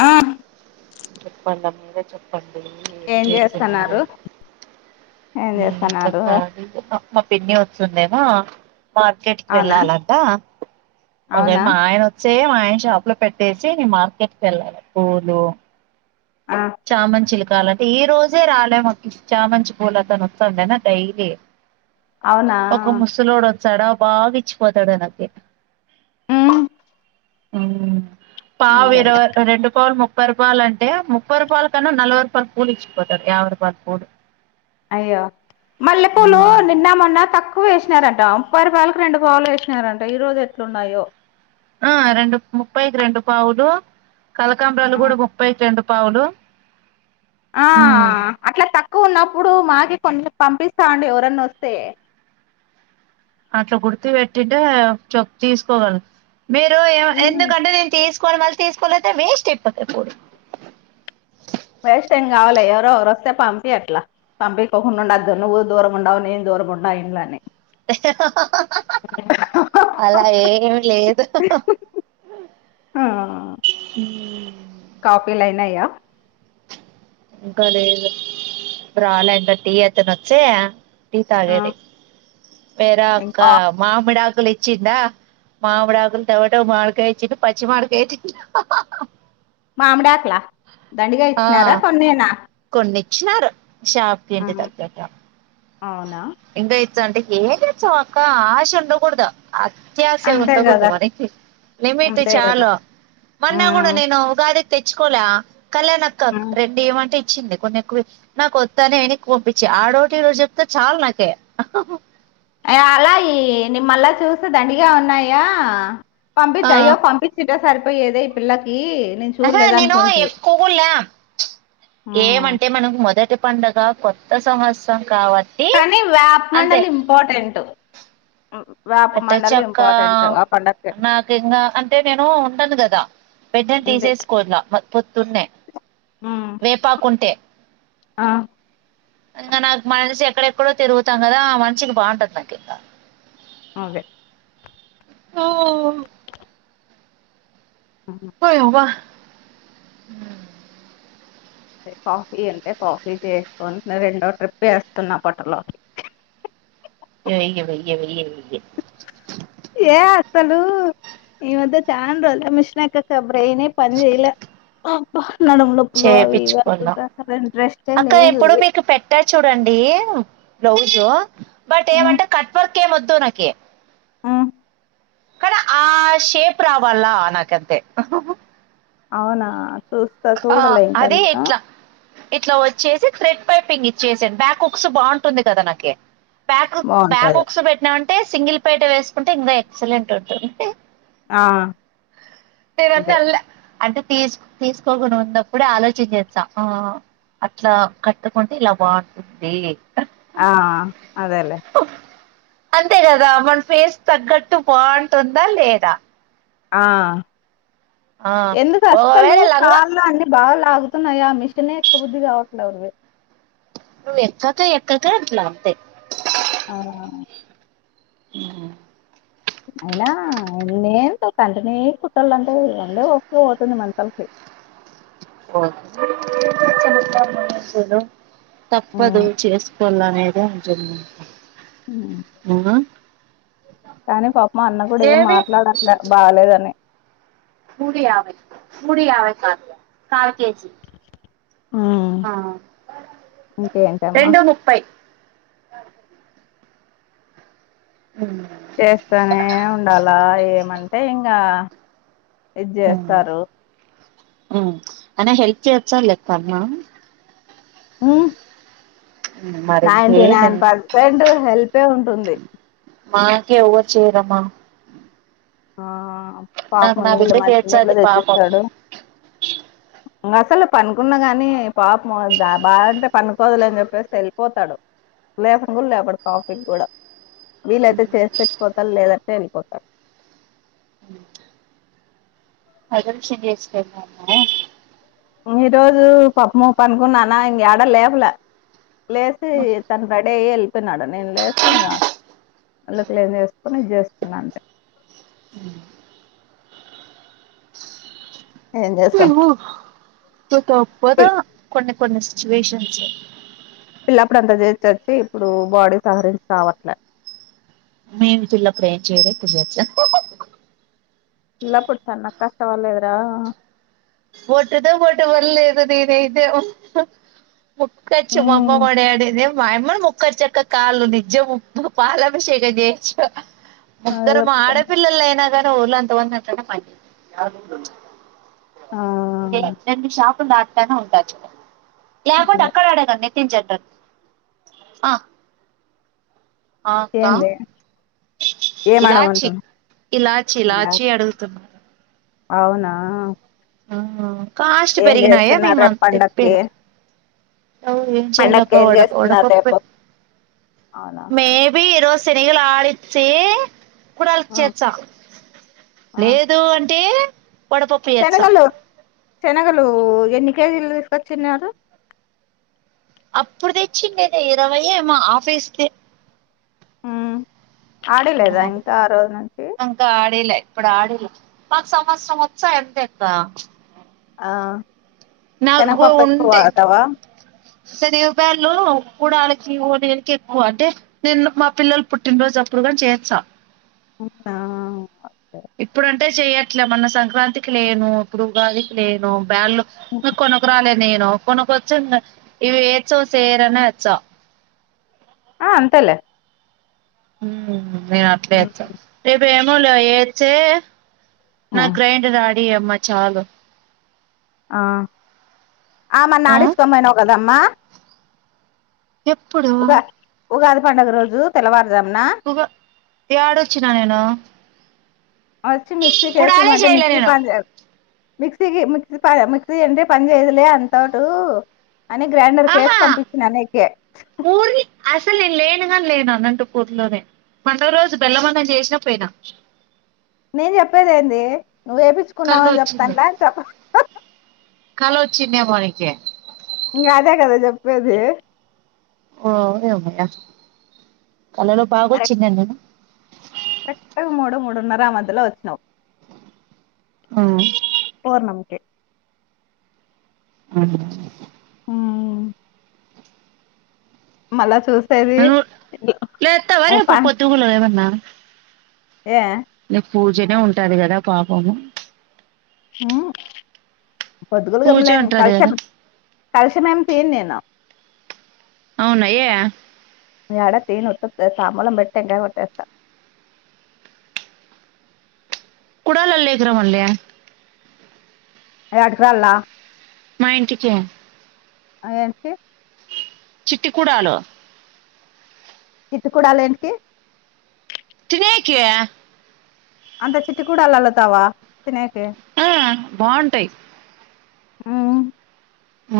ఆ చెప్పండి అమ్మ మీరే చెప్పండి ఏం చేస్తున్నారు ఏం చేస్తున్నారు ఈ మా పిన్ని వస్తుంది ఏమో అ మార్కెట్ కి అవునా వెళ్ళాలంట ఒకే అవునా మా ఆయన వ చేయా మా ఆయన షాప్ లో పెట్టేసి నేన్ మార్కెట్ కి వెళ్ళాలి పూలు ఆ చామంచిలు కాలని ఈ రోజే రాలే మాకు చామంచి పూలతను వస్తాండనా డైలీ అవునా ఒక ముసలోడు వొ స్తాడా బాగా ఇచ్చిపోతాడునాకి అవునా పావు అంతేలే ఇరవై రెండు పావులు ము పర్పాలంటే ము ముప్పై రూపాయల కన్నా నలవై రూపాయలు పూలు ఇచ్చిపోతారు యావై రూపాయలు పూలు అయ్యో మల్లెపూలు నిన్న మొన్న తక్ ఎక్కువే ఏసినారంట ముప్పై రుపారలకి రెండు పావులు ఏసినారంట ఈ రోజు ఎట్లున్నాయో ఆ రెండు ముప్పైకి రెండు పావులు కలకాంబ్రాలు గూడా ముప్పై కి రెండు పావులు ఆ ఉమ్ అట్లా తక్కువ ఉన్నప్పుడు మాకి కొంచెం పంపిస్తాండు ఎవరన్న వస్తే అట్లా గుర్తి పెట్టింటే చొప్ తీసుకోగలను మీరు ఎందుకంటే నేను తీసు కొని మరి తసు కో లేదంటే వేస్ట్ అయిపోతాయి పూలు వేస్ట్ ఏం కావులే ఎవరో ఒకవరు వస్తే పంపి అట్లా పంపికోకుండా ఉండద్దు నువ్వు దూరం ఉండావు నేను దూరం ఉండా ఇండ్లని అలా ఏమి లేదు కాఫీ లైనాయా ఇంకా లేదు రాలా ఇంకా టీ అతను వచ్చే టీ తాగేది వేరే అక్క ఇంకా మామిడి ఆకు ఆకులు ఇచ్చిందా మామిడి ఆకులు తవట మాడికాయ ఇచ్చి పచ్చి మాడికాయచ్చంద మామిడాక్ లా దండిగా ఇచ్చినారా కొన్నేనా కొన్ని ఇచ్చినారు షాప్ కి ఆ ఇంటి తగ్గాట్ట అవునా గ అంటే ఏం తెచ్చామ్ అక్క ఆశ ఉండకూడదు అత్యాస అంతే ఉండకూడదు కదా గాని లిమిట్ అంతే కదా చాలు మొన్నా కూడా నేను ఉగాది తెచ్చుకోల కళ్యాణీ అక్క రెండు ఇమంటే ఇ తెచ్చింది కొన్ని ఎక్కువే నాగొద్దని ఎనక్కి పంపించ ఆ డొటి ఇ డొటి చెప్పు ఇక చాలు నాకి అ అలా ఈ నిమల్ళ చూస్తే దండిగా ఉన్నాయా ఆ పంపించు అయ్యో పంపించి ఇట్టె సరిపోయేదే ఈ పిల్లకి నేను ఆహా చూడలేదు నేను అనుకుంటి ఎక్కువగా ల్యం ఏమంటే మనం మొదటి పండుగ కొత్త సంవత్సరం కాబట్టి కానీ వ్యాప్ మండలి ఇంపార్టెంట్ వేప మండలి పెట్టొచ్చక్క ఇంపార్టెంట్ ఆ పండక్కి నాకు ఇంకా అంటే నేను ఉండను కదా వెంటనే అంతే తీసేసుకోవల్ల పొద్దున్నే వేపాకుంటే ఆ ఇంకా నాకు మనసు ఎక్కడెక్కడో తిరుగుతాం కదా ఆ మనిషికి బాగుండదు నాకింకా అదే ఓ పోయవా హ కాఫీ అంటే కాఫీ చేసుకొని రెండో ట్రిప్ ఎస్తున్నా పొట్టలొకి ఏయ్య వెయ్య వెయ్య వే ఏమ్ అసలు ఈ మధ్య చాలా రోజులు అయ్యా మిషన్ ఎక్కక బ్రెయిన్ ఏ పని చేయిలా నడము నొప్పులు అవి ఇవి చేపిచ్చుకున్నాం అనుకుంటా అసలు ఇంట్రెస్ట్ అక్క ఇప్పుడు మీకు పెట్టా చూడండి బ్లౌజు బట్ హ్మ్ ఏమంటే కట్ వర్క్ నాకేం వద్దు నాకి హ్మ్ కానీ ఆ షేప్ రావాల్ల నాకంతే అవునా చూస్తా ఆ చూడాల ఇంకా అదే నేను ఇట్లా ఇట్లా వచ్చేసి థ్రెడ్ పైపింగ్ ఇచ్చేసాను బ్యాక్ వుక్స్ బాగుంటుంది కదా నాకి బ్యాక్ బాగుంటది బ్యాక్క్స పెట్టినాం అంటే సింగిల్ పేట వేసుకుంటే ఇంకా ఎక్సలెంట్ ఉంటది ఆ అదే అన్లే అంటే టేస్స్ తీస్ కుడా ఉన్నప్పుడే ఆలోచించ చేస్తా అట్లా కట్టుకుంటే ఇలా బాగుంటుంది ఆ అదేలేే అంతే కదా మన ఫేస్ తగ్గట్టు బాగుంటుందా లేదా ఆ ఆ ఎందుకు అస్సలు ఒకవేళ లంగా కాళ అనీ బాగా లాగుతున్నాయి ఆ మిషనే ఎక్క్క బుద్ధి కావట్లేదు ను ఎక్కక ఎక్కక అట్లా వస్తాయి ఆ మ్మ్ అయినాన్నేంతో కంటినే కుట్టాలంటే అందే ఒక్ పోతుంది మనుషులకి ఓకే తప్పదు హ్మ్ చేసుకోవాలనే అ జలు హ్మ్ ఇంకా కానీ పాపమ అన్న కూడా ఏం మాట్లాడట్లే బాలేదని కుడి ఆవై కుడి ఆవై కార్య కార్ ఇంకేంటమ్మా రెండు ముప్పై అ చేస్తానే ఉండాలా ఏమంటే ఇంకా ఇది చేస్తారు అ హెల్ప్ చే వచ్చా లే ప అమ్మా మ్మ్ మరి నైన్టీ ఇంకేమి నైన్ పర్సెంట్ హెల్పే ఉంటుంది మాకే ఒ చేరమా ఆ పాపముని ఇళ్ళ బిడ్డ మంచిని ఇళ్ళ చేస్తది పాపం తెచ్చిస్తాడు ఇంకా అసలు పనుకున్న గాని పాప బాగాంటే పనుకోదులే అని చెప్పేస్త వెళ్ళిపోతాడు లేపంగ లేపడు కాఫీకి కూడా వీలయితే చేసి పెట్ పోతారు లేదంటే వెళ్ళిపోతాడు అదలుషడి [inaudible] ఈ రోజు పాప్పు మప్పు అనుకున్నానా ఇం ఏడ లేపల లేసి తన్ రడయ్ ఎల్ తిన్నాడు నేను లేసి ఇంకా నళ్లు క్లీన్ చేసుకుని ఇది చేస్తున్నా అంతె ఏం చేస్తం తో తప్పదా కొండ కొన్న సిచువేషన్స్సు పిల్లప్పుడు అంత జేచచ్చి ఇప్పుడు బాడీ సహరించి రావట్లేదు నేన్ పిల్లపుడు ఏం చేయలే పులట్ల పిలప్పుడు తన్ నాకు కష్టవళ్ళదురా ఓటు తొ ఓటు ఎవరు లేరు గదిదేఇదేవో ముక్కచ్చు మాఅమ్మ ఉమ్, మా డాడీ దేవ్ మాయమ్మను మొక్కచ్చక కాలు నిజము పాలభిషేకం చేయొచ్చు అదే మొక్కరు మా ఆడ చెప్తాను పిల్లలయినా గాని గ ఒళ్ళంతా వంచడానీకైనా పన్ జెయ్ ఆ ఇదే రెండు షాపులు దాట్తనే ఉంటది చూడే యాకుంట అదే. అక్కడడాకదనే తించేతర్ అ అక్కా ఏంది ఏం ఇలాచి అడగమంటున్నా ఇలాచి ఇలా ఇలాచీ అడుగుతున్నా అవునా ఆ కాస్ట్ ఏం పెరిగినాయా చేస్తున్నారు మేమ రేపు పండక్కి తెప్పేలా పండక్కి ఏం చేస్తున్నారు రేపు అవునా మే బీ ఈ రోజ్ చెనిగలు ఆడిచి ఆ, ఆ. లేదు అంటే వడపప్పుయాచ్చ శనగలు శనగలు ఎన్ని కేజీలు తీసుకొచ్చిన్నారు అప్పుడు తెచ్చిండేద ఇరవయే మా ఆఫీస్ కి ఊ ఆడలేదా ఇంకా ఆ రోజు నుంచి ఇంకా ఆడిలే ఇప్పుడు ఆడిలే ఆ నాకు శనగపప్పు ఎక్కువ ఉంటే వాడతావా సనిగ పేలు కుడాలి చివోణీ ఎన్ ఎక్కు అంటే నేను మా పిల్లలు పుట్టినరోజు అప్పుడుగా చేయొచ్చా ఊనా ఇప్పుడంటే చెయర్ ఇట్లా మన్న సంక్రాంతికి లేను ప్పుడు ఉగాదికి లేను బ్యాల్లు మే కొనక్క రాలేదు నేను కొనకొ వ ఇవి ఏచవ సేరనే వచ్చా ఆ అంతేలే మ్మ్ మ్మ్ మ నేను ఉమ్. అట్లేయేచ్చ [unintelligible] నువ్వుల్ల ఏచ్చే ఆ నా గ్రైండర్ ఆ డి అమ్మా చాలు ఆ ఆ మన్నా ఆడిస్ కోం బోయినావ్ గద రమ్మా ఎప్పుడు ఉగాది పండుగ రోజు తెల్లవారు ఉగా యాడ వచ్చినా నేను వచ్చి మిక్సీ కుడాలే కేసిమంటే చేయలే మిక్సీ నేను పని జేయదు మిక్సీగి మిక్సీ ప మిక్సీ అంటే పని చేయదులే అంతోటూ అని గ్రైండర్ కేసి ఆహా పంపించిన నీకే ఆలేను అనంటపూర్లోనే పండగ రోజు బెల్లమన్నం చేసినా పోయినా నేను చెప్పేది ఏంది నువ్వు కళ్ళు వేపిచ్చుకున్నావని చెప్తన్ల్యా చెప్పు కల వచ్చిన్నేమో నీకి ఇంగ అదే గదా జెప్పేది ఓయమ్మ యా కళలో బాగ కరెక్ట్ వచ్చిన్యానేను కరెక్ట్ మూడు మూడున్నర ఆ మధ్యలో వచ్చినావ్ పూర్ణంకే అహ ఆ మళ్ళ చూస్ నువ్వు లేత్తావ రేపు పా పొద్దుగుల ఏమన్నా ఏ నీకు పూజనే ఉంటాది కదా పాపము మ్మ్ పొద్దుగులుగా మ్మ్ పూజ నేన్ ఉంటుంది కదా కల్శం కల్శమేమి తీయన్ నేను అవునా ఏ నే యాడ తీయన్ వొత్తు దే తాంబళం పెట్టెంకాయ కొట్టేస్తా కుడాలలేకిరం ఉల్లే అయ అటుకరాల్ల మా ఇంటికి అఏంటి చిట్టి కుడాలు చిట్టి కుడాలేంటికి తినెయ్యకే అంత చిట్టి కుడాలల్లతావా తినేయకే బాగుంటయి ఉం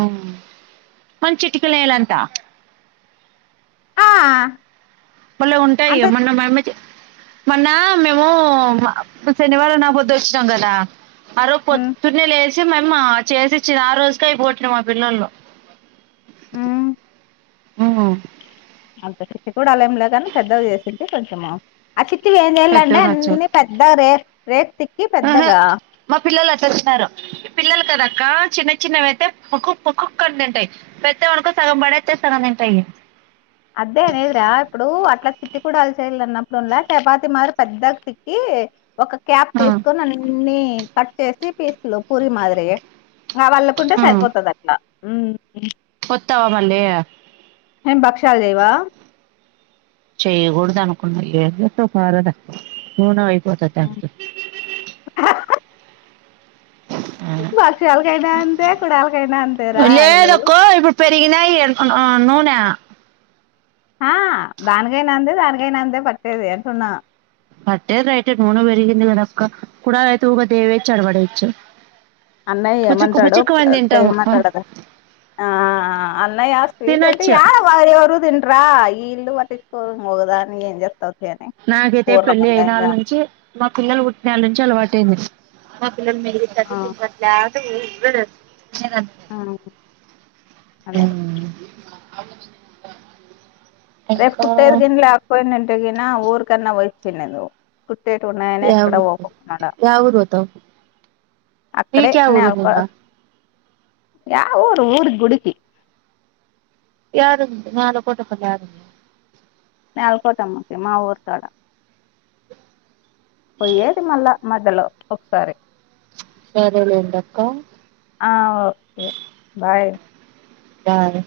ఉం మన చిటికనేలంత ఆ బలే ఉంటాయి అంత ఇగ మొన్న మ యమ్మ చే మొన్న మేము శనివారం నా పొద్దు వచ్చినాం కదా అరో మ్మ్ పొద్దున్నే లే మ యమ్మా చేసి ఇచ్చి ఆ రోజుకే అయిపోగొట్టిండు మా పిల్లోల్లు మ్మ్ ఆ అంత చిట్టి కుడలేం లేకని పెద్దవి చేసుంటే కొంచెము ఆ చిట్ ట్టిఎం చేయళ్ళంటే అన్ని పెద్దగా దే రె ఎ హే మా పిల్లలు అట్ట వచ్చినారు పిల్లలు కదాక్క చిన్న చిన్నవియితే పకుక్ పకుక్ అని తింటయి పెద్దవనుకో సగం పడెత్తయి సగం తింటయి అదే న్నప్పుడంల్ల చపాతి మారి పెద్దాగ చిక్కి ఒక క్యాప్ తీసుకొని నన్ఇన్ని కట్ చేసి పీసులు పూరి మాదిరిగా ఆ వాళ్ళకుంటే సరిపోతది అట్లా ఉం కొత్తగా పడ్ళ్ళేయా ఎం బక్షాలు చేయ్వా చేయ్యకూడదనుకున్నా ఎం చెత్తవ్ పారదా నునవై పోతదానితో బక్షాలకైనా అంతే కుడాల కైనా అంతేరా ఇలు పెరిగిినాయి అను ఉ నూన ఆ దానికైనా అందే దానికైనా అందే పట్టేది అంటున్నా పట్టేది రైటే నూన పెరిగింది కనక్క కుడాలైతే ఊగా దేవేయచ్చు అడబడేయచ్చు అన్నయ్య ఏమంటాడో చేమ్ మంట్టాడు కదా ఆ అన్నయ్య స్వీట్ అంటే తినొచ్చు యాడవా ఎవరు తిన్రా ఈ ఇల్లు పట్టిచు కో మోగదాని ఏం జే నాకైతే పెళ్ళి అయినాళ్ నుంచి మా పిల్లలు పుట్టినాళ్ళ నుంచి అలవాటు అయింది హ పిల్లలమీదకి ఆ [unintelligible] [unintelligible] ఆ అదేలే [inaudible] రేపు ఇంకా కుట్టేది [unintelligible] [unintelligible] నా ఊర్ కన్నా వచ్చినదో [unintelligible] ఉన్నాయని యా ఎక్కడ ఊరికి పోకున్నాడా యా ఊరు పోతావు అక్కడే నీకు యా ఊరు ఉంది నల ఇంకా యా ఊ పోయారు గుడికి ఏడ ఉంటున్నారు కోటప్ప గారు నేలకోటమ్మకి మా ఊరు కాడ పోయేది మళ్ళా మధ్యలో ఒకసారి సరే లేండక్క ఆ ఓకే బాయ్ సరే